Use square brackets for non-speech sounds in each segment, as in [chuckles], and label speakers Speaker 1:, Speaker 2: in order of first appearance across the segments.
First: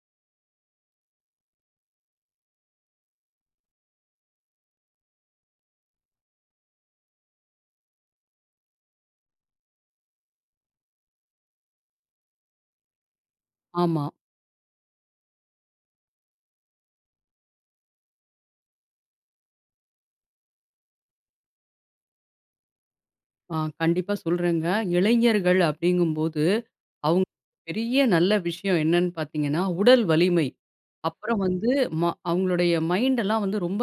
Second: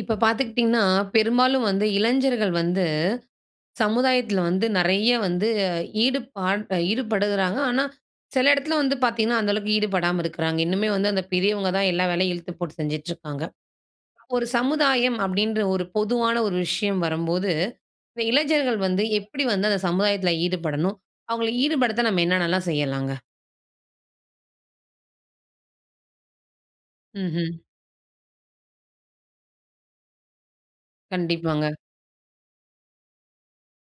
Speaker 1: இப்போ பார்த்துக்கிட்டிங்கன்னா, பெரும்பாலும் வந்து, இளைஞர்கள் வந்து சமுதாயத்துல வந்து நெறைய வந்து ஈடுபாடு ஈடுபடுகிறாங்க. ஆனா, சில இடத்துல வந்து பார்த்தீங்கன்னா அந்த அளவுக்கு ஈடுபடாம இருக்கறாங்க. இன்னுமே வந்து அந்த பெரியவங்க தான் எல்லா வேலையும் இழுத்து போட்டு செஞ்சுட்டுருக்காங்க.
Speaker 2: ஆமா.
Speaker 1: ஒரு சமுதாயம் அப்படின்ற ஒரு பொதுவான ஒரு விஷயம் வரம்போது, இந்த இளைஞர்கள் வந்து எப்படி வந்து அந்த சமுதாயத்ல ஈடுபடணும். அவங்கள ஈடுபடுத்த நம்ம என்னன்னலாம் செய்யலாங்க?
Speaker 2: ஆ கண்டிப்பா சொல்றேங்க. இளைஞர்கள் அப்டிங்கும்போது, அவங்க
Speaker 1: ம்ஹ்ம்.
Speaker 2: பெரிய நல்ல விஷயம் என்னன்னு பார்த்தீங்கன்னா உடல் வலிமை. அப்பறம் வந்து
Speaker 1: கண்டிப்பாங்க.
Speaker 2: ம அவங்களுடைய மைண்ட்டல்லாம் வந்து ரொம்ப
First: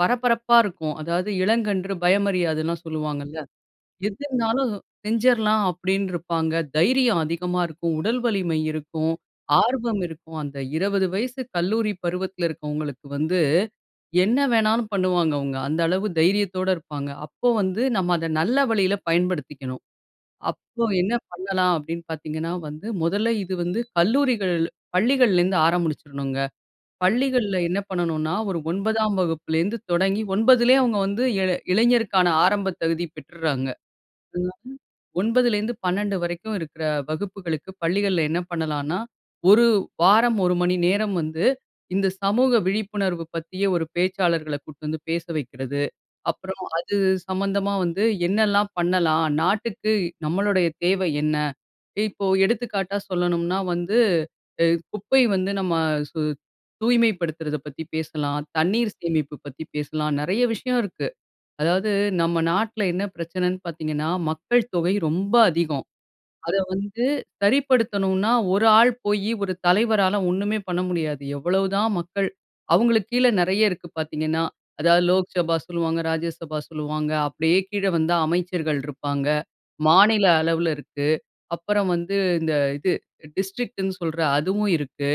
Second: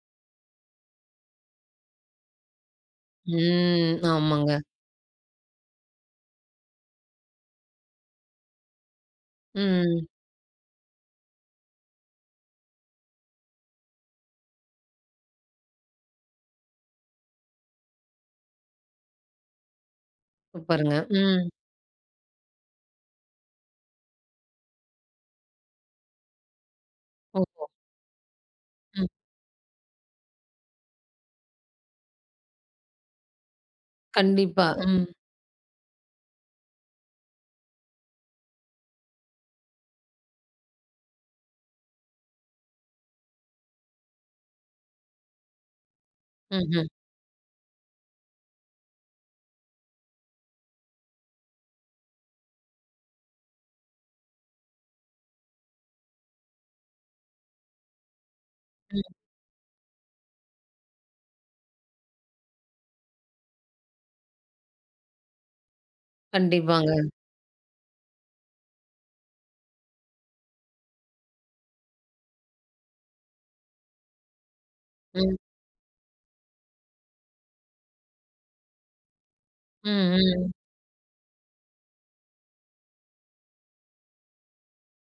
Speaker 2: பரபரப்பா இருக்கும். அதாவது இளங்கன்று பயமரியாதுன்னல்லாம் சொல்வாங்கல்ல.
Speaker 1: ம்,
Speaker 2: எது
Speaker 1: ஆமாங்க.
Speaker 2: இருந்தாலும் செஞ்சர்லாம் அப்டின்னுருப்பாங்க. தைரியம் அதிகமா இருக்கும், உடல் வலிமை இருக்கும், ஆர்வம்
Speaker 1: ம்.
Speaker 2: இருக்கும். அந்த 20 வயசு கல்லூரி பருவத்தில இருக்கறவங்களுக்கு வந்து என்ன வேணாலும் பண்ணுவாங்க அவங்க. அந்த அளவு தைரியத்தோடு இருப்பாங்க. அப்போ வந்து நம்ம அத நல்ல வழியில பயன்படுத்திக்கணும். அப்போ
Speaker 1: சூப்பருங்க,
Speaker 2: என்ன
Speaker 1: ம்.
Speaker 2: பண்ணலாம் அப்படின்னு பார்த்தீங்கன்னா வந்து. மொதல்ல இது வந்து கல்லூரிகள் பள்ளிகள்லருந்து ஆரம்பிச்சுரணுங்க. பள்ளிகள்ல
Speaker 1: ஓஹோ!
Speaker 2: என்ன பண்ணனுன்னா ஒரு
Speaker 1: ம்.
Speaker 2: 9தாம் வகுப்புலேருந்து தொடங்கி 9லயே அவங்க வந்து இளை இளைஞருக்கான ஆரம்பத் தகுதி பெற்றுராங்க. [unintelligible]
Speaker 1: கண்டிப்பா, ம்.
Speaker 2: 9லிருந்து 12 வரைக்கும் இருக்கற வகுப்புகளுக்கு, பள்ளிகள்ல என்ன பண்ணலான்னா, 1 வாரம் 1 மணி நேரம் வந்து, இந்த சமூக விழிப்புணர்வு பத்திய ஒரு பேச்சாளர்கள கூட்டு வந்து பேச வைக்கிறது. அப்புறம்
Speaker 1: ம்ஹ்ம்.
Speaker 2: அது சம்பந்தமா வந்து என்னல்லாம் பண்ணலாம். நாட்டுக்கு நம்முடைய தேவை என்ன? இப்போ எடுத்துக்காட்டா சொல்லணும்னா வந்து அ குப்பை வந்து நம்ம சு தூய்மைப்படுத்துறத பத்தி பேசலாம், தண்ணீர்
Speaker 1: ம்.
Speaker 2: சேமிப்பு பத்தி பேசலாம். நெறைய விஷயம் இருக்கு. அதாவது நம்ம நாட்ல என்ன பிரச்சனன்னு பார்த்தீங்கன்னா மக்கள் தொகை ரொம்ப அதிகம். அத
Speaker 1: கண்டிப்பாங்க.
Speaker 2: வந்து சரிப்படுத்தணுன்னா ஒரு ஆள் போய் ஒரு தலைவரால ஒண்ணுமே பண்ண முடியாது. எவ்வளவுதான் மக்கள் அவங்களுக்கு கீழே நெறைய இருக்கு பார்த்தீங்கன்னா. அதாவது
Speaker 1: ம்.
Speaker 2: லோக்சபா சொல்லுவாங்க, ராஜ்யசபா சொல்லுவாங்க, அப்படியே கீழே வந்தா அமைச்சர்கள் இருப்பாங்க.
Speaker 1: ம்,
Speaker 2: மாநில
Speaker 1: ம்.
Speaker 2: அளவுல இருக்கு. அப்பறம் வந்து இந்த இது டிஸ்ட்ரிக்ட்ன்னு சொல்ற அதுவும் இருக்கு,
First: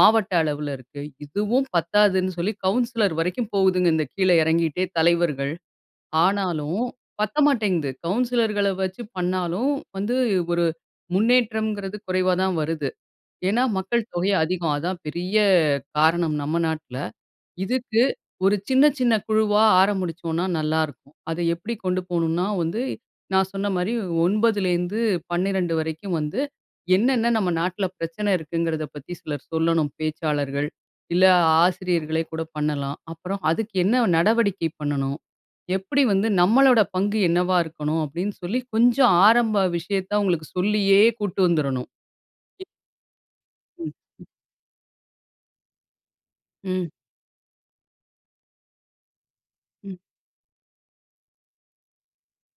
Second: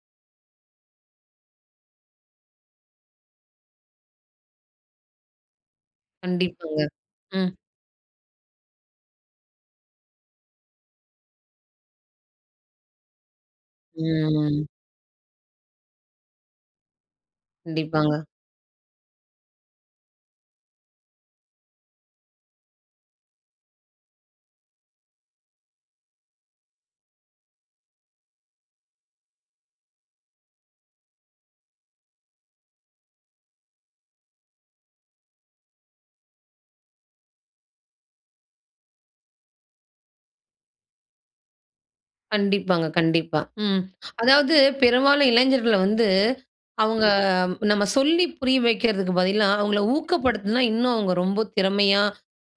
Speaker 2: மாவட்ட அளவிலருக்கு. இதுவும் பத்தாதுன்னு சொல்லி கவுன்சிலர் வரைக்கும் போகுதுங்க இந்த கீழே இறங்கிட்டே தலைவர்கள்.
Speaker 1: கண்டிப்பாங்க,
Speaker 2: ஆனாலும் பத்த
Speaker 1: ம்.
Speaker 2: மாட்டேங்குது. கவுன்சிலர்கள வச்சு பண்ணாலும் வந்து ஒரு முன்னேற்றம்ங்கிறது குறைவா தான் வருது. ஏன்னா மக்கள் தொகை
Speaker 1: ம்.
Speaker 2: அதிகம் அதான் பெரிய காரணம் நம்ம நாட்ல. இதுக்கு
Speaker 1: கண்டிப்பாங்க.
Speaker 2: ஒரு சின்ன சின்ன குழுவா ஆரம்பிச்சோம்னா நல்லாயிருக்கும். அத எப்படி கொண்டு போணும்னா வந்து, நான் சொன்ன மாரி 9லேருந்து 12 வரைக்கும் வந்து என்னன்ன நம்ம நாட்ல பிரச்சனை இருக்குங்கிறத பத்தி சிலர் சொல்லணும் பேச்சாளர்கள். இல்ல ஆசிரியர்களே கூட பண்ணலாம். அப்புறம் அதுக்கு என்ன நடவடிக்கை பண்ணணும்? எப்படி வந்து நம்மளோட பங்கு என்னவா இருக்கனும், அப்படின்னு சொல்லி கொஞ்சம் ஆரம்ப விஷயத்த அவங்களுக்கு சொல்லியே கூட்டு வந்துரனும்.
Speaker 1: கண்டிப்பாங்க, கண்டிப்பா, ம்.
Speaker 2: ம்.
Speaker 1: அதாவது பெரும்பாலும் இளைஞர்கள வந்து,
Speaker 2: ம்.
Speaker 1: அவங்க நம்ம சொல்லி புரிய வைக்கிறதுக்கு பதிலா, அவங்கள
Speaker 2: ம்.
Speaker 1: ஊக்கப்படுத்துனா, இன்னும் அவங்க ரொம்ப திறமையா,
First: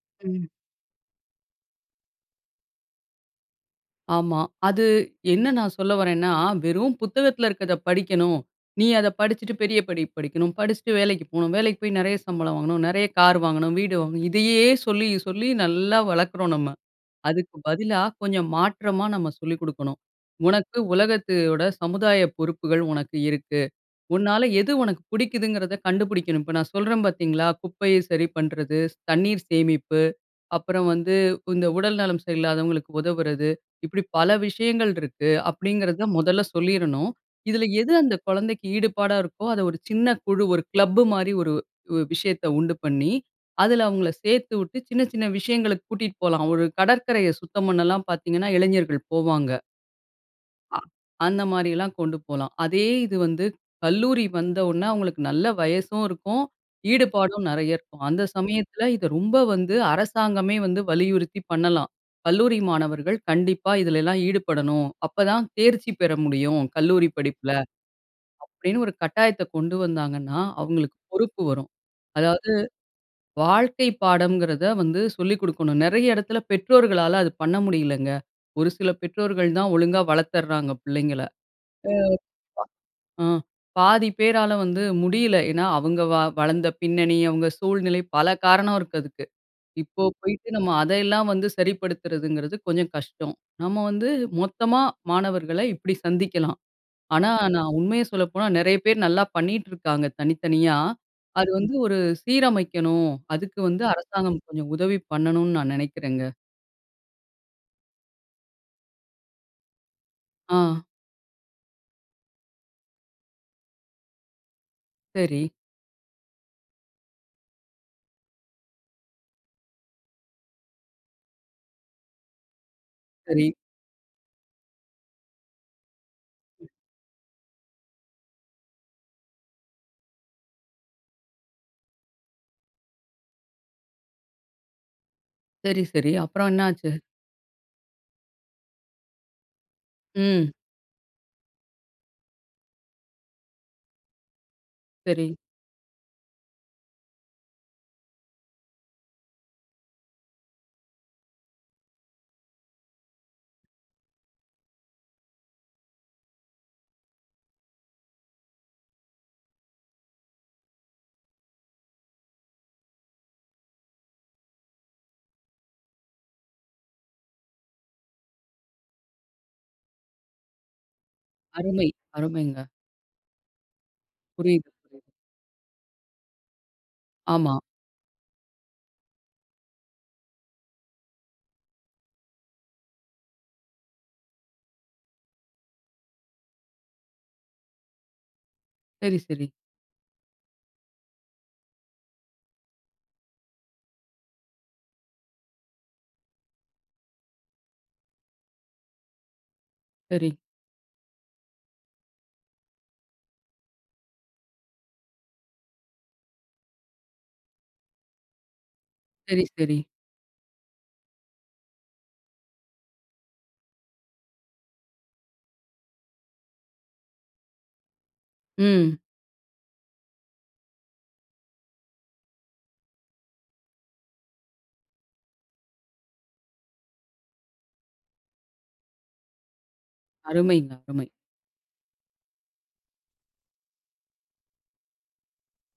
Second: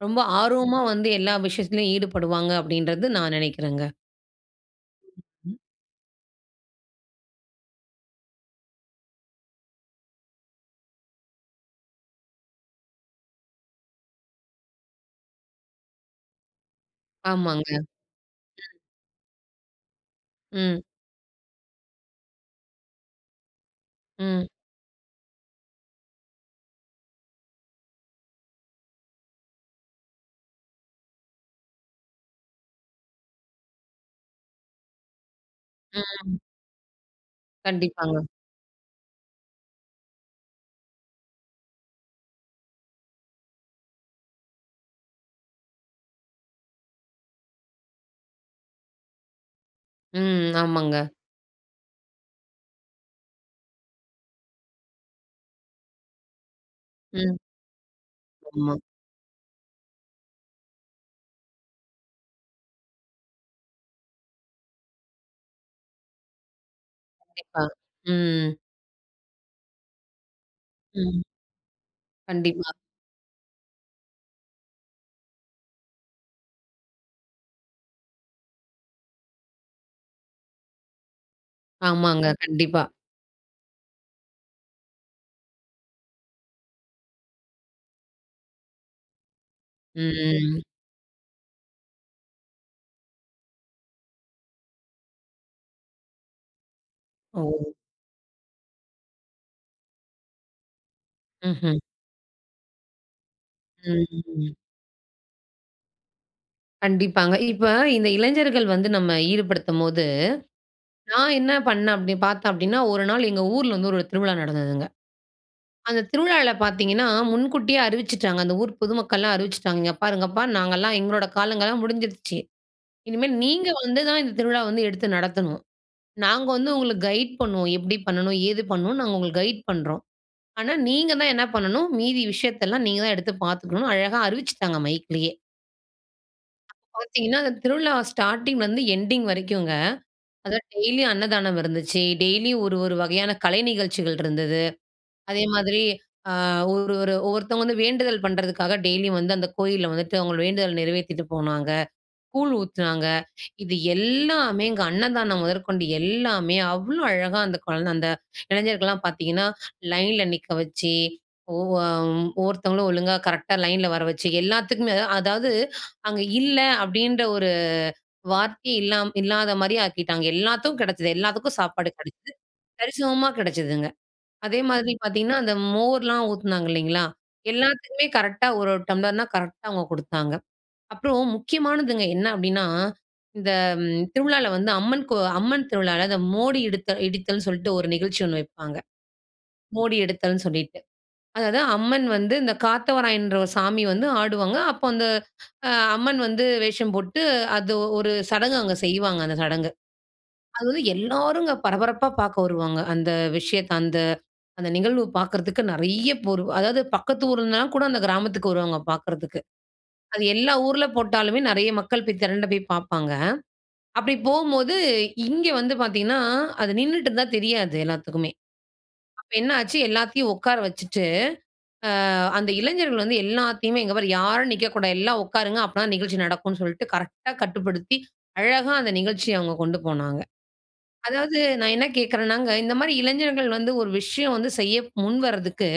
Speaker 1: ரொம்ப
Speaker 2: ம்.
Speaker 1: ஆர்வமா வந்து எல்லா விஷயத்திலயும் ஈடுபடுவாங்க. அப்படின்றது நான் நெனைக்கிறேங்க.
Speaker 2: ஆமா. அது என்ன
Speaker 1: ம்.
Speaker 2: நான் சொல்ல வர்றேன்னா, "வெறும் புத்தகத்ல இருக்கறத படிக்கணும். நீ அத படிச்சிட்டு பெரிய படிப்பு படிக்கணும். படிச்சிட்டு வேலைக்கு போணும். வேலைக்கு போய் நெறைய சம்பளம் வாங்கணும். நெறைய கார் வாங்கணும், வீடு வாங்கணும்." இதையே சொல்லி சொல்லி [chuckles] நல்லா வளர்க்குறோம் நம்ம. அதுக்கு
Speaker 1: ஆமாங்க. ம்.
Speaker 2: பதிலா கொஞ்சம் மாற்றமா நம்ம சொல்லிக் குடுக்கணும். "உனக்கு
Speaker 1: ம்.
Speaker 2: உலகத்தோட சமுதாய பொறுப்புகள் உனக்கு இருக்கு. உன்னால
Speaker 1: ம்.
Speaker 2: எது உனக்கு புடிக்குதுங்கிறத கண்டுபிடிக்கணும்." இப்போ நான் சொல்றேன் பார்த்தீங்களா, குப்பைய சரி பண்றது, ஸ் தண்ணீர் சேமிப்பு, அப்புறம் வந்து இந்த உடல் நலம் சரியில்லாதவங்களுக்கு உதவுறது, இப்படி பல விஷயங்கள் இருக்கு. அப்படிங்கிறத
Speaker 1: ம்.
Speaker 2: மொதல்ல சொல்லிரனும். இதுல எது அந்த
Speaker 1: கண்டிப்பாங்க.
Speaker 2: கொழந்தைக்கு ஈடுபாடா இருக்கோ, அத ஒரு சின்ன குழு ஒரு கிளப் மாரி ஒரு உ விஷயத்த உண்டு பண்ணி, அதுல அவங்கள சேர்த்துவுட்டு, சின்ன சின்ன விஷயங்களுக்கு கூட்டிட்டு போலாம். ஒரு கடற்கரைய சுத்தம் பண்ணலாம். பார்த்தீங்கன்னா இளைஞர்கள் போவாங்க.
Speaker 1: ம்.
Speaker 2: அ.
Speaker 1: ஆமாங்க.
Speaker 2: அந்த மாதிரியெல்லாம் கொண்டு போலாம். அதே இது வந்து கல்லூரி வந்த உடன அவங்களுக்கு நல்ல வயசும் இருக்கும்.
Speaker 1: ம்.
Speaker 2: ஈடுபாடும் நெறைய இருக்கும். அந்த
Speaker 1: ஆமா.
Speaker 2: சமயத்தில இதை ரொம்ப வந்து அரசாங்கமே வந்து வலியுறுத்தி பண்ணலாம். கல்லூரி மாணவர்கள் கண்டிப்பா இதுலெல்லாம் ஈடுபடணும். அப்பதான் தேர்ச்சி பெற முடியும் கல்லூரி படிப்பில.
Speaker 1: கண்டிப்பா. ம்.
Speaker 2: அப்படின்னு ஒரு கட்டாயத்தை கொண்டு வந்தாங்கன்னா அவங்களுக்கு
Speaker 1: ம்.
Speaker 2: பொறுப்பு வரும். அதாவது
Speaker 1: கண்டிப்பா.
Speaker 2: வாழ்க்கை பாடம்ங்கிறதை வந்து சொல்லி குடுக்கணும். நெறைய இடத்தில பெற்றோர்களால அது பண்ண முடியலங்க. ஒரு சில பெற்றோர்கள் தான் ஒழுங்கா வளர்த்தர்றாங்க பிள்ளைங்கள.
Speaker 1: ஆமாங்க. கண்டிப்பா.
Speaker 2: ஆ பா ம் பாதி பேரால வந்து முடியல. ஏன்னா அவங்க வ வளர்ந்த பின்னணி அவங்க சூழ்நிலை பல காரணம் இருக்கு அதுக்கு. இப்போ போய்ட்டு
Speaker 1: ம்.
Speaker 2: நம்ம அத எல்லாம் வந்து சரிப்படுத்துறதுங்கிறது கொஞ்சம் கஷ்டம். நம்ம வந்து மொத்தமா மாணவர்களை இப்படி சந்திக்கலாம். ஆனா,
Speaker 1: ஓ.
Speaker 2: நான் உண்மையை சொல்லப்போனா நெறைய பேர் நல்லா பண்ணிட்டு இருக்காங்க தனித்தனியா. அது வந்து
Speaker 1: ம்ஹ்ம்.
Speaker 2: ஒரு சீரமைக்கணும். அதுக்கு வந்து
Speaker 1: ம்.
Speaker 2: அரசாங்கம்
Speaker 1: ம்.
Speaker 2: கொஞ்சம் உதவி பண்ணணும்னு நான் நெனைக்கிறேங்க.
Speaker 1: கண்டிப்பாங்க. இப்ப இந்த இளைஞர்கள் வந்து நம்ம ஈடுபடுத்தும்போது,
Speaker 2: ஆ.
Speaker 1: நான் என்ன பண்ணேன் அப்படி பார்த்தோம் அப்படின்னா, ஒரு நாள் எங்கள் ஊர்ல வந்து ஒரு திருவிழா நடந்ததுங்க.
Speaker 2: சரி.
Speaker 1: அந்த திருவிழால பார்த்தீங்கன்னா முன்கூட்டியே அறிவிச்சுட்டாங்க. அந்த ஊர் பொதுமக்கள்லாம் அறிவிச்சுட்டாங்க. இங்க பாருங்கப்பா நாங்கலாம் எங்களோட காலங்கள்லாம் முடிஞ்சிடுச்சு. இனிமே
Speaker 2: சரி.
Speaker 1: நீங்க வந்து தான் இந்த திருவிழா வந்து எடுத்து நடத்தணும். நாங்க வந்து உங்களுக்கு கைடு பண்ணுவோம். எப்படி பண்ணணும், ஏது பண்ணணும்னு நாங்க உங்களுக்கு கைடு பண்றோம். ஆனா நீங்க தான் என்ன பண்ணணும் மீதி விஷயத்தெல்லாம் நீங்க தான் எடுத்து பார்த்துக்கணும் அழகா அறிவிச்சுட்டாங்க மைக்லயே.
Speaker 2: சரி, சரி. அப்பறம் என்னாச்சு?
Speaker 1: அப்ப பார்த்தீங்கன்னா அந்த திருவிழா ஸ்டார்ட்டிங்லருந்து எண்டிங் வரைக்கும்ங்க,
Speaker 2: ம்.
Speaker 1: அதாவது டெய்லியும் அன்னதானம் இருந்துச்சு. டெய்லியும் ஒரு ஒரு வகையான கலை நிகழ்ச்சிகள் இருந்தது.
Speaker 2: சரி.
Speaker 1: அதே மாரி அ ஒரு ஒரு ஒவ்வொருத்தவங்க வந்து வேண்டுதல் பண்ணுறதுக்காக டெய்லியும் வந்து அந்த கோயில்ல வந்துட்டு அவங்களோட வேண்டுதல் நிறைவேத்திட்டு போனாங்க. கூழ் ஊத்துனாங்க. [inhales] இது எல்லாமேங்க அன்னதானம் முதற்கொண்டு எல்லாமே அவ்வளோ அழகா அந்த குழந்தை, அந்த [inhales] இளைஞர்கள்லாம் பார்த்தீங்கன்னா [inhales] லைன்ல நிக்க வச்சி. ஒவ்வொ அ ஒவ்வொருத்தங்களும் ஒழுங்கா, கரெக்ட்டா லைன்ல வர வச்சு, எல்லாத்துக்குமே அது அதாவது [inhales] அங்க இல்லை அப்படின்ற ஒரு வார்த்தையே இல்லாம இல்லாத மாரி ஆக்கிட்டாங்க. எல்லாத்துக்கும் கெடைச்சது. எல்லாத்துக்கும்
Speaker 2: அருமை,
Speaker 1: சாப்பாடு கெடைச்சது.
Speaker 2: அருமைங்க.
Speaker 1: சரிசமமா கெடைச்சதுங்க. அதே
Speaker 2: புரியுது.
Speaker 1: மாரி பார்த்தீங்கன்னா, அந்த மோர்ல்லாம் ஊத்துனாங்க இல்லைங்களா?
Speaker 2: ஆமா.
Speaker 1: எல்லாத்துக்குமே கரெக்டா ஒரு ஒரு டம்ளர்னா கரெக்டா அவங்க குடுத்தாங்க. அப்பறம் முக்கியமானதுங்க என்ன அப்படின்னா, இந்த ம் திருவிழால வந்து அம்மன் கோ அம்மன் திருவிழால இந்த மோடி எடுத்தல் இடித்தல்ன்னு சொல்லிட்டு ஒரு நிகழ்ச்சி ஒண்ணு வைப்பாங்க.
Speaker 2: சரி, சரி.
Speaker 1: மோடி எடுத்தல்ன்னு சொல்லிட்டு. அதாவது அம்மன் வந்து இந்த காத்தவராயன்ன்ற ஒரு சாமி வந்து ஆடுவாங்க. அப்ப அந்த ஹ [gasps] அம்மன் வந்து வேஷம் போட்டு அது ஒரு சடங்கு அங்க செய்வாங்க, அந்த சடங்கு.
Speaker 2: சரி.
Speaker 1: அது வந்து எல்லாருங்க பரபரப்பா பார்க்க வருவாங்க அந்த விஷயத்தை. அந்த அந்த நிகழ்வு பார்க்கறதுக்கு நெறைய பேர். அதாவது பக்கத்து ஊர்ல இருந்துலாம் கூட அந்த கிராமத்துக்கு வருவாங்க பார்க்கறதுக்கு.
Speaker 2: சரி, சரி.
Speaker 1: அது எல்லா ஊர்ல போட்டாலுமே நெறைய மக்கள் போய் திரண்ட போய் பார்ப்பாங்க. அப்படி போம்போது இங்க வந்து பார்த்தீங்கன்னா, அது நின்னுட்டுருந்தா தெரியாது எல்லாத்துக்குமே.
Speaker 2: ம்.
Speaker 1: அப்ப என்ன ஆச்சு, எல்லாத்தையும் உட்கார வச்சுட்டு அ அந்த இளைஞர்கள் வந்து எல்லாத்தையுமே, "இங்க பார் யாரும் நிற்கக்கூடாது. எல்லாம் உட்காருங்க. அப்ப தான் நிகழ்ச்சி நடக்கும்ன்னு" சொல்லிட்டு கரெக்டா கட்டுப்படுத்தி அழகா அந்த நிகழ்ச்சியை அவங்க கொண்டு போனாங்க.
Speaker 2: அருமைங்க, அருமை.
Speaker 1: அதாவது நான் என்ன கேட்கிறன்னாங்க இந்த மாரி இளைஞர்கள் வந்து ஒரு விஷயம் வந்து செய்ய முன்வரதுக்கு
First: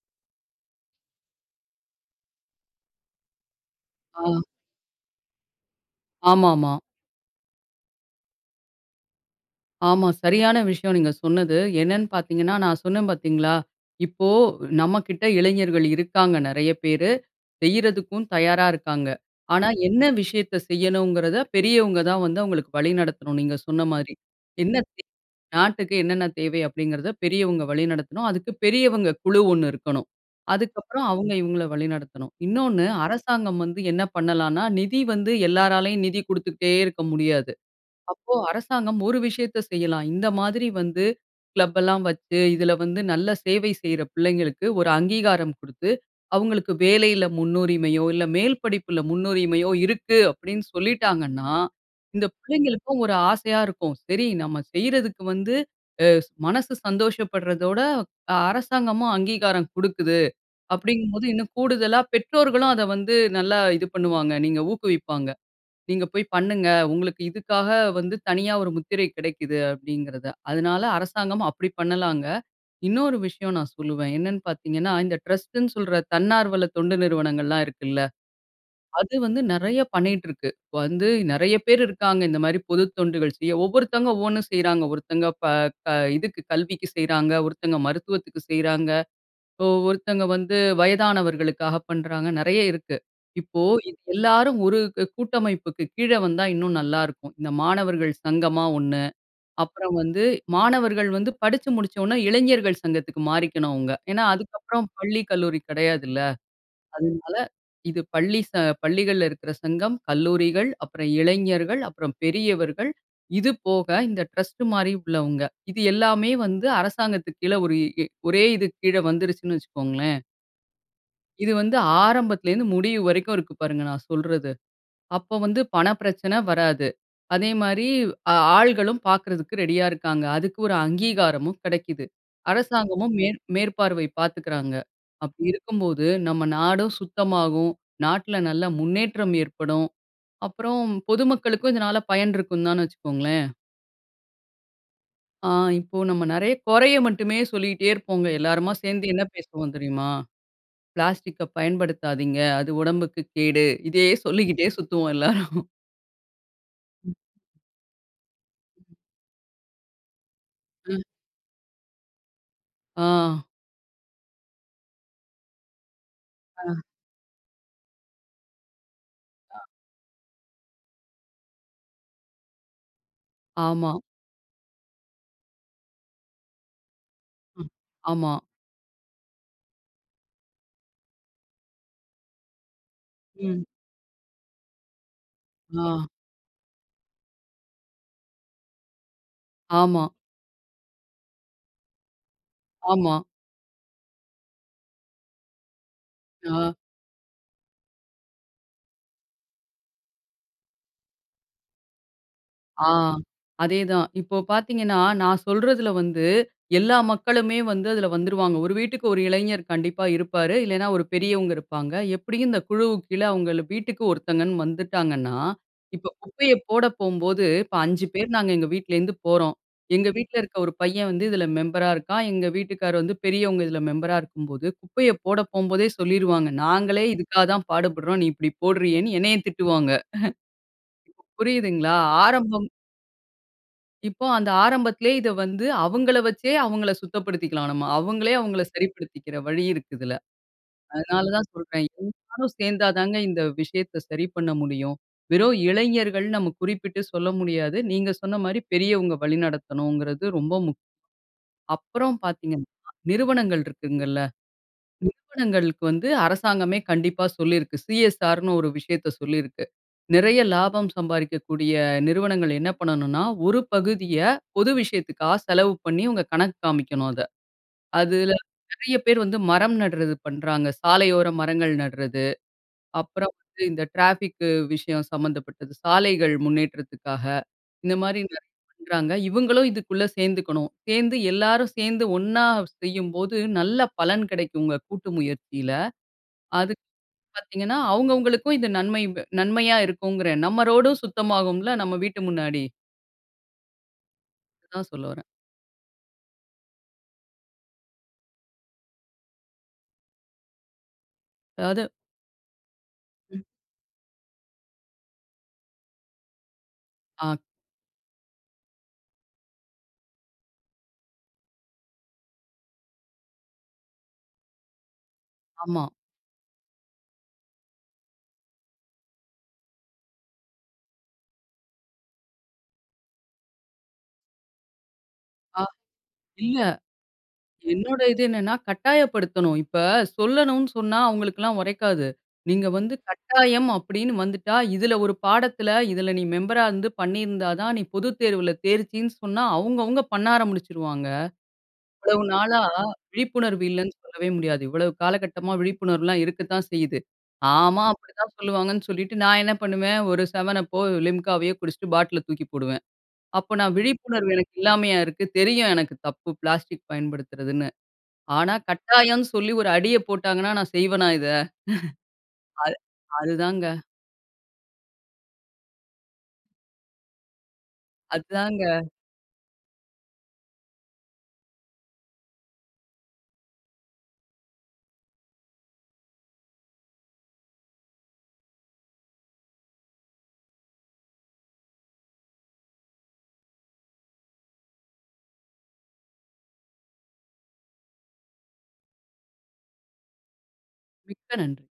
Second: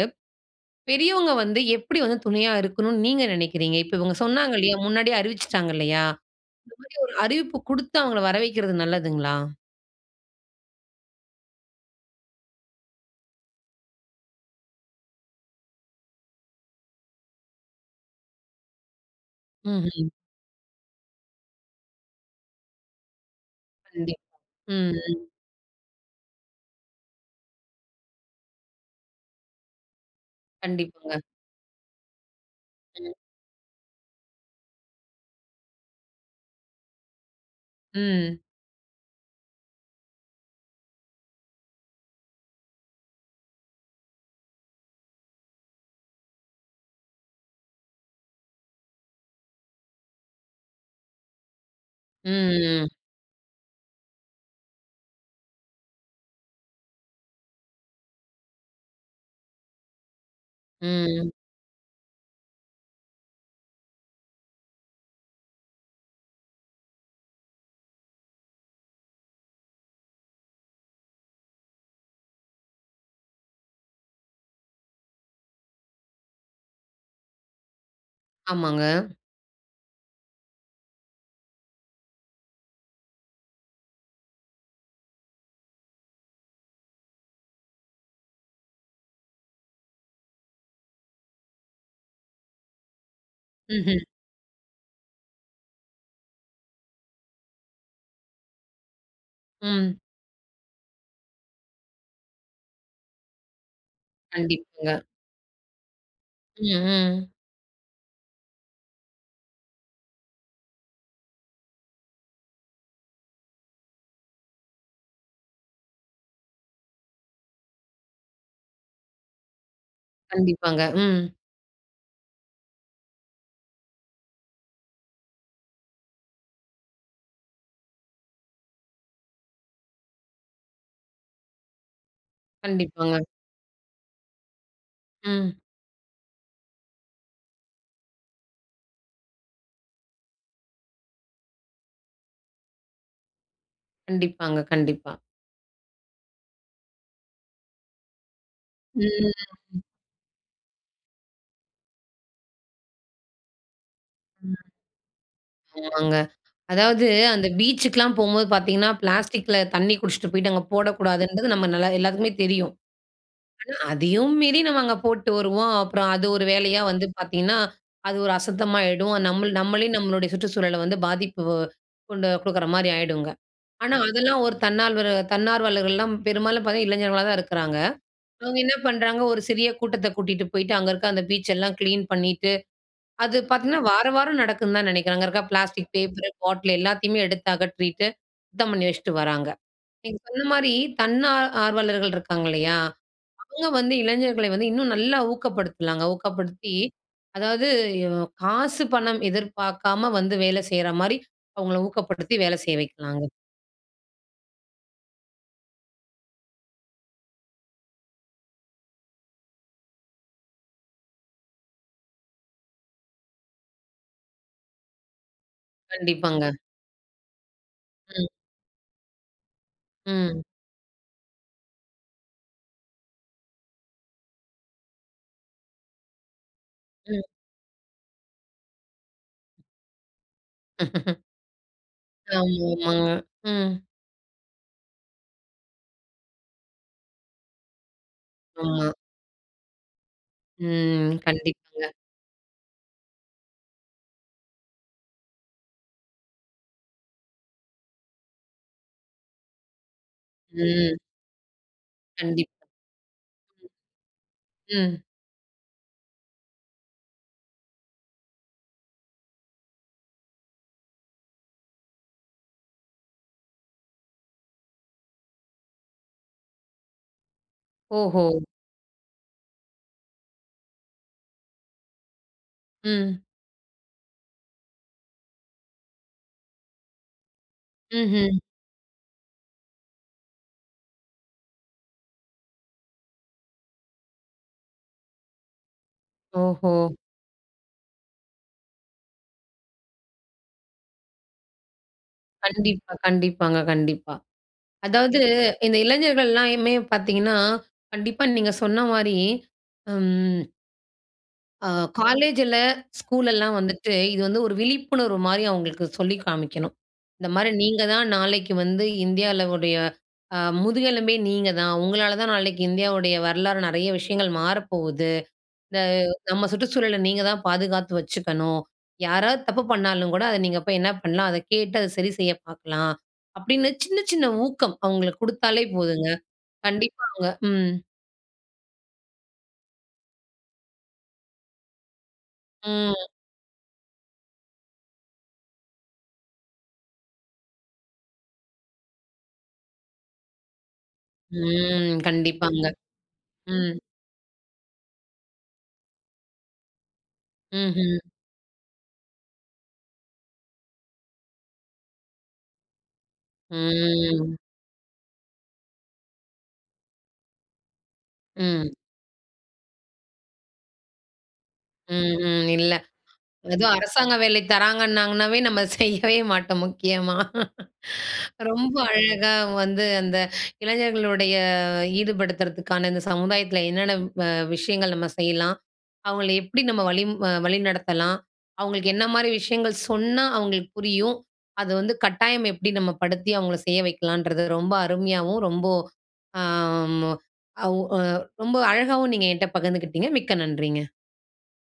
Speaker 1: பெரியவங்க வந்து எப்படி வந்து துணையா இருக்கணும்ன்னு நீங்க நினைக்கிறீங்க? இப்ப இவங்க
Speaker 2: ஆ.
Speaker 1: சொன்னாங்க இல்லையா? முன்னாடியே அறிவிச்சுட்டாங்க இல்லையா? இந்த
Speaker 2: ஆமாமா.
Speaker 1: மாரி ஒரு அறிவிப்பு குடுத்து அவங்கள வரவைக்கிறது நல்லதுங்களா?
Speaker 2: ஆமா. சரியான விஷயம் நீங்க சொன்னது. என்னன்னு பார்த்தீங்கன்னா நான் சொன்னேன் பார்த்தீங்களா? இப்போ நம்மகிட்ட இளைஞர்கள் இருக்காங்க நெறைய பேரு. செய்றதுக்கும் தயாரா இருக்காங்க. ஆனா என்ன
Speaker 1: ம்ஹ்ம்.
Speaker 2: விஷயத்தை செய்யணும்ங்கிறதை பெரியவங்க தான் வந்து அவங்களுக்கு வழி நடத்தணும் நீங்க சொன்ன மாரி.
Speaker 1: கண்டிப்பா.
Speaker 2: என்ன
Speaker 1: ம்,
Speaker 2: தே
Speaker 1: ம்.
Speaker 2: நாட்டுக்கு என்னென்ன தேவை அப்படிங்கிறதை பெரியவங்க வழிநடத்தணும். அதுக்கு பெரியவங்க குழு ஒண்ணு இருக்கணும். அதுக்கப்பறம்
Speaker 1: கண்டிப்பாங்க.
Speaker 2: அவங்க இவங்கள வழிநடத்தணும். இன்னொன்னு
Speaker 1: ம்.
Speaker 2: அரசாங்கம் வந்து என்ன பண்ணலாம்ன்னா நிதி வந்து எல்லாராலயும் நிதி குடுத்துக்கிட்டே இருக்க முடியாது. அப்போ
Speaker 1: ம்.
Speaker 2: அரசாங்கம் ஒரு விஷயத்தை செய்யலாம். இந்த மாதிரி வந்து கிளப் எல்லாம் வச்சு இதில வந்து நல்ல சேவை செய்ற பிள்ளைங்களுக்கு ஒரு அங்கீகாரம் குடுத்து அவங்களுக்கு வேலையில முன்னுரிமையோ இல்ல மேல் படிப்பில முன்னுரிமையோ இருக்கு அப்படின்னு சொல்லிட்டாங்கன்னா, இந்த
Speaker 1: ம்.
Speaker 2: பிள்ளைங்களுக்கும் ஒரு ஆசையா இருக்கும். சரி நம்ம செய்றதுக்கு வந்து, அ மனசு சந்தோஷப்படுறதோட, அரசாங்கமும் அங்கீகாரம் குடுக்குது அப்படிங்கும்போது,
Speaker 1: ம்.
Speaker 2: இன்னும் கூடுதலா பெற்றோர்களும் அதை வந்து நல்லா இது பண்ணுவாங்க. நீங்க ஊக்குவிப்பாங்க. நீங்க போய் பண்ணுங்க. உங்களுக்கு இதுக்காக வந்து தனியா ஒரு முத்திரை கிடைக்குது அப்படிங்கிறதை. அதனால அரசாங்கமும் அப்படி பண்ணலாங்க. இன்னொரு விஷயம் நான் சொல்லுவேன். என்னன்னு பார்த்தீங்கன்னா, இந்த ட்ரஸ்ட்டு ன்னு சொல்ற தன்னார்வல தொண்டு நிறுவனங்கள்லாம் இருக்குல்ல.
Speaker 1: ஆமாங்க.
Speaker 2: அது வந்து நெறைய பண்ணிட்டிருக்கு. இப்ப வந்து நெறைய பேர் இருக்காங்க இந்த மாரி பொதுத் தொண்டுகள் செய்ய. ஒவ்வொருத்தங்க ஒவ்வொண்ணு செய்றாங்க. ஒருத்தங்க ப க இதுக்கு கல்விக்கு செய்றாங்க, ஒருத்தங்க மருத்துவத்துக்கு செய்றாங்க, இப்போ ஒருத்தங்க வந்து வயதானவர்களுக்காக பண்ணுறாங்க. நெறைய இருக்கு. இப்போ இது
Speaker 1: ம்ஹ்ம்.
Speaker 2: எல்லாரும் ஒரு கூ கூட்டமைப்புக்கு கீழ வந்தா இன்னும் நல்லாருக்கும். இந்த மாணவர்கள் சங்கமா ஒண்ணு. அப்புறம்
Speaker 1: ம்.
Speaker 2: வந்து மாணவர்கள் வந்து படிச்சு முடிச்ச ஒண்ணே இளைஞர்கள் சங்கத்துக்கு மாறிக்கணும் அவுங்க. ஏன்னா அதுக்கப்புறம்
Speaker 1: கண்டிப்பாங்க.
Speaker 2: பள்ளி கல்லூரி கிடையாதுல்ல.
Speaker 1: ம், ம்.
Speaker 2: அதனால இது பள்ளி ச பள்ளிகள்ல இருக்குற சங்கம், கல்லூரிகள், அப்புறம் இளைஞர்கள், அப்புறம் பெரியவர்கள் இது போக இந்த டிரஸ்ட் மாரி உள்ளவங்க. இது எல்லாமே வந்து அரசாங்கத்துக்கு கீழ ஒரு இ ஒரே இதுக்கு கீழ வந்துருச்சுன்னு வச்சுக்கோங்களேன்.
Speaker 1: கண்டிப்பாங்க. ம்.
Speaker 2: இது வந்து ஆரம்பத்துலேருந்து முடிவு வரைக்கும் இருக்கு பாருங்க நான் சொல்றது. அப்போ வந்து பண பிரச்சனை வராது. அதேமாரி ஆள்களும் பார்க்குறதுக்கு ரெடியா இருக்காங்க. அதுக்கு ஒரு அங்கீகாரமும் கெடைக்கிது. அரசாங்கமும்
Speaker 1: கண்டிப்பாங்க.
Speaker 2: மே மேற்பார்வை பார்த்துக்கிறாங்க. அப்படி
Speaker 1: ம்.
Speaker 2: இருக்கும்போது நம்ம நாடும் சுத்தமாகும். நாட்டுல நல்ல முன்னேற்றம் ஏற்படும். அப்புறம் பொதுமக்களுக்கும் இதனால பயன் இருக்கும்தான்னு வச்சுக்கோங்களேன்.
Speaker 1: கண்டிப்பாங்க, கண்டிப்பா.
Speaker 2: ஆ, இப்போ நம்ம நெறைய, கொறைய மட்டுமே சொல்லிகிட்டே இருப்போங்க. எல்லருமா சேந்து என்ன
Speaker 1: ம்.
Speaker 2: பேசுவோம் தெரியுமா? "பிளாஸ்டிக்க பயன்படுத்தாதீங்க, அது உடம்புக்கு கேடு" இதையே சொல்லிக்கிட்டே
Speaker 1: ம்.
Speaker 2: சுத்துவோம் எல்லோரும்.
Speaker 1: ஆமாங்க. அதாவது
Speaker 2: ம்.
Speaker 1: அந்த பீச்சுக்குலாம் போம்போது பாத்தீங்கன்னா,
Speaker 2: ம்.
Speaker 1: பிளாஸ்டிக்ல தண்ணீ குடிச்சிட்டு போய்ட்டு அங்க
Speaker 2: ம்.
Speaker 1: போடக்கூடாதுன்றது நம்ம நல்ல எல்லாத்துக்குமே தெரியும்.
Speaker 2: ஆ.
Speaker 1: ஆனா, அதையும் மீறி, நம்ம அங்க போட்டு வருவோம். அப்புறம் அது ஒரு
Speaker 2: ஆ.
Speaker 1: வேலையா வந்து பாத்தீங்கன்னா, அது ஒரு அசுத்தமா ஆயிடும். நம்மள்
Speaker 2: அ.
Speaker 1: நம்மளே நம்மளுடைய சுற்றுச்சூழல வந்து, பாதிப்பு கொண்டு கொடுக்குற மாரி ஆயிடுங்க. ஆனா,
Speaker 2: ஆமா.
Speaker 1: அதெல்லாம் ஒரு தன்னால்வரு, தன்னார்வலர்கள்லாம் பெரும்பாலும் பாத்தா, இளைஞர்களா தான்
Speaker 2: ம்,
Speaker 1: இருக்குறாங்க.
Speaker 2: ஆமா.
Speaker 1: அவங்க என்ன பண்றாங்க, ஒரு சிறிய கூட்டத்தை கூட்டிட்டு போய்ட்டு, அங்க இருக்கிற அந்த பீச் எல்லாம் கிளீன் பண்ணிட்டு, அது
Speaker 2: ம்.
Speaker 1: பார்த்தீங்ன்னா, வார வாரம் நடக்குன்னு தான் நினைக்கிறேன். அங்க இருக்க பிளாஸ்டிக்
Speaker 2: ஆ.
Speaker 1: பேப்பர், பாட்டில், எல்லாத்தையுமே எடுத்தகற்றீட்டு, சுத்தம் பண்ணி வச்சுட்டு வராங்க.
Speaker 2: ஆமா.
Speaker 1: நீங்க சொன்ன மாரி, தன் ஆ ஆர்வலர்கள் இருக்காங்க இல்லையா?
Speaker 2: ஆமா.
Speaker 1: அவுங்க வந்து, இளைஞர்களை வந்து, இன்னும் நல்லா ஊக்கப்படுத்தலாங்க.
Speaker 2: ஆ.
Speaker 1: ஊக்கப்படுத்தி, அதாவது யு காசு பணம் எதிர்பாக்காம வந்து, வேல செய்ற மாரி, அவுங்கள ஊக்கப்படுத்தி, வேலை செய்ய
Speaker 2: ஆ
Speaker 1: வைக்கலாங்க.
Speaker 2: அதேதான் இப்போ பாத்தீங்கன்னா, நான் சொல்றதில வந்து எல்லா மக்களுமே வந்து, அதில வந்துருவாங்க. ஒரு வீட்டுக்கு ஒரு இளைஞர் கண்டிப்பா இருப்பாரு. இல்லைனா, ஒரு பெரியவங்க இருப்பாங்க, எப்டியும் இந்த குழுவுக்கு கீழே அவங்கள் வீட்டுக்கு ஒருத்தங்கன்னு வந்துட்டாங்கன்னா, இப்போ
Speaker 1: கண்டிப்பாங்க.
Speaker 2: குப்பைய போட போம்போது, இப்போ 5
Speaker 1: ம்.
Speaker 2: பேர் நாங்க எங்க வீட்லருந்து போறோம். எங்க வீட்ல
Speaker 1: ம்.
Speaker 2: இருக்க ஒரு பையன் வந்து இதில மெம்பரா இருக்கான். எங்க வீட்டுக்காரர் வந்து, பெரியவங்க இதில மெம்பரா இருக்கும்போது, குப்பைய போட போம்போதே, சொல்லிருவாங்க. நாங்களே
Speaker 1: ம்.
Speaker 2: இதுக்காக தான் பாடுபடுறோம். நீ இப்டி போடுறியேன்னு, என்னைய திட்டுவாங்க. [chuckles]
Speaker 1: [chuckles]
Speaker 2: இப்ப புரியுதுங்களா? ஆரம்பம்
Speaker 1: ஆமாமாங்க. ம்.
Speaker 2: இப்போ, அந்த ஆரம்பத்திலயே இதை வந்து, அவங்கள வச்சே, அவங்கள சுத்தப்படுத்திக்கலாம் நம்ம. அவங்களே, அவங்கள
Speaker 1: ஆமா.
Speaker 2: சரிப்படுத்திக்கிற வழி இருக்கு இதில.
Speaker 1: ம்,
Speaker 2: அதனால தான் சொல்றேன்,
Speaker 1: கண்டிப்பாங்க.
Speaker 2: எல்லாரும் சேந்தா தாங்க இந்த விஷயத்தை சரி பண்ண முடியும். வெறும் இளைஞர்கள், நம்ம குறிப்பிட்டு சொல்ல முடியாது. நீங்க சொன்ன மாரி பெரியவங்க வழிநடத்தணுங்கிறது, ரொம்ப முக்கியம்.
Speaker 1: ம்.
Speaker 2: அப்புறம்
Speaker 1: கண்டிப்பா.
Speaker 2: பாத்தீங்கன்னா, நிறுவனங்கள் இருக்குங்கல்ல,
Speaker 1: ம்.
Speaker 2: நிறுவனங்களுக்கு வந்து அரசாங்கமே கண்டிப்பா சொல்லியிருக்கு. சிஎஸ்ஆர்ன்னு ஒரு விஷயத்தை சொல்லியிருக்கு. நிறைய லாபம் சம்பாரிக்கக்கூடிய நிறுவனங்கள் என்ன பண்ணணுன்னா, ஒரு பகுதிய பொது விஷயத்துக்காக செலவு பண்ணி, உங்க கணக்கு காமிக்கணும் அத.
Speaker 1: ஓஹோ!
Speaker 2: அதுல நிறைய பேர் வந்து மரம் நடுறது பண்றாங்க. சாலையோர மரங்கள் நடுறது,
Speaker 1: ம்.
Speaker 2: அப்புறம் வந்து இந்த ட்ராஃபிக்கு விஷயம் சம்மந்தப்பட்டது, சாலைகள் முன்னேற்றத்துக்காக, இந்த மாதிரி
Speaker 1: ம்ஹ்ம்.
Speaker 2: நிறைய பண்றாங்க. இவுங்களும் இதுக்குள்ள சேந்துக்கணும். சேந்து எல்லாரும் சேந்து ஒண்ணா செய்யும்போது, நல்ல பலன் கிடைக்கும்ங்க கூட்டு முயற்சியில.
Speaker 1: ஓஹோ!
Speaker 2: அதுக்கு பார்த்தீங்கன்னா, அவங்கவங்களுக்கும் இது நன்மையு நன்மையா இருக்குங்கிறேன். நம்ம ரோடும் சுத்தமாகும்ல, நம்ம வீட்டு முன்னாடி.
Speaker 1: கண்டிப்பா, கண்டிப்பாங்க. கண்டிப்பா.
Speaker 2: அதான் சொல்ல
Speaker 1: அதாவது
Speaker 2: வரேன்.
Speaker 1: இந்த இளைஞர்கள் எல்லாருமே பார்த்தீங்கன்னா, கண்டிப்பா நீங்க சொன்ன மாரி அம் அ.
Speaker 2: அதாவது.
Speaker 1: காலேஜ்ல,
Speaker 2: ம்.
Speaker 1: ஸ்கூலெல்லாம் வந்துட்டு இது வந்து ஒரு விழிப்புணர்வு மாரி, அவங்களுக்கு சொல்லி காமிக்கணும். இந்த
Speaker 2: ஆ.
Speaker 1: மாரி "நீங்க தான் நாளைக்கு வந்து இந்தியால உடைய, அ முதுகெலும்பே நீங்க தான். உங்களால தான் நாளைக்கு இந்தியாவுடைய வரலாறு, நெறைய விஷயங்கள் மாற போகுது. இந்த
Speaker 2: ஆமா.
Speaker 1: நம்ம சுற்றுச்சூழல, நீங்க தான் பாதுகாத்து வச்சுக்கணும். யாராவது தப்பு பண்ணாலும் கூட, அத நீங்க போய் என்ன பண்ணலாம்? அத கேட்டு அத சரி செய்ய பார்க்கலாம்". அப்படின்னு சின்ன சின்ன ஊக்கம், அவங்களுக்கு
Speaker 2: ஆ
Speaker 1: குடுத்தாலே போதுங்க.
Speaker 2: இல்ல.
Speaker 1: கண்டிப்பா அவங்க ம்.
Speaker 2: என்னுடைய இது என்னன்னா? கட்டாயப்படுத்தணும். இப்ப சொல்லணும்னு சொன்னா அவங்களுக்குல்லாம் ஒரைக்காது. நீங்க வந்து
Speaker 1: ம்.
Speaker 2: கட்டாயம் அப்படின்னு வந்துட்டா, இதில ஒரு பாடத்தில இதில நீ மெம்பர்ரா இருந்து, பண்ணியிருந்தா தான், நீ பொதுத் தேர்வில தேர்ச்சின்னு சொன்னா, அவங்க அவங்க பண்ண ஆரம்பிச்சிடுவாங்க.
Speaker 1: ம்.
Speaker 2: இவ்வளவு நாளா
Speaker 1: கண்டிப்பாங்க
Speaker 2: விழிப்புணர்வு
Speaker 1: ம்.
Speaker 2: இல்லன்னு சொல்லவே முடியாது. இவ்ளோ காலகட்டமா விழிப்புணர்வுலாம் இருக்கத்தான் செய்யுது. ஆமா,
Speaker 1: ம்ஹ்.
Speaker 2: அப்படிதான் சொல்லுவாங்கன்னு சொல்லிட்டு நான் என்ன பண்ணுவேன்? ஒரு 7up போ, Limca வையோ குடிச்சுட்டு பாட்டில தூக்கி போடுவேன். அப்போ நான் விழிப்புணர்வு,
Speaker 1: ம்.
Speaker 2: எனக்கு இல்லாமையா இருக்கு? தெரியும் எனக்கு தப்பு, பிளாஸ்டிக் பயன்படுத்துறதுன்னு. ஆனா
Speaker 1: ம்.
Speaker 2: கட்டாயம்னு சொல்லி ஒரு அடிய போட்டாங்கன்னா, நான் செய்வனா இத?
Speaker 1: ம், ம்.
Speaker 2: [laughs]
Speaker 1: இல்ல
Speaker 2: அது அதுதாங்க.
Speaker 1: அதுவும் அரசாங்க வேலை தராங்கன்னாங்கன்னாவே, நம்ம செய்யவே மாட்டோம் முக்கியமா.
Speaker 2: அத்தாங்க.
Speaker 1: ரொம்ப அழகா வந்து அந்த இளைஞர்களுடைய ஈடுபடுத்துறதுக்கான இந்த சமுதாயத்தில என்னென்ன வ விஷயங்கள் நம்ம செய்யலாம்? அவங்களை எப்படி நம்ம வழிம் அ வழிநடத்தலாம்? அவங்களுக்கு என்ன மாரி விஷயங்கள் சொன்னா? அவங்களுக்கு புரியும். அது வந்து கட்டாயம் எப்படி நம்ம படுத்தி அவங்களை செய்ய வைக்கலன்றது ரொம்ப அருமையாவும், ரொம்ப, அ மு அவ் ஓ ரொம்ப அழகாவும் நீங்க என்கிட்ட பகிர்ந்துகிட்டீங்க. மிக்க நன்றிங்க!
Speaker 2: மிக்க நன்றி.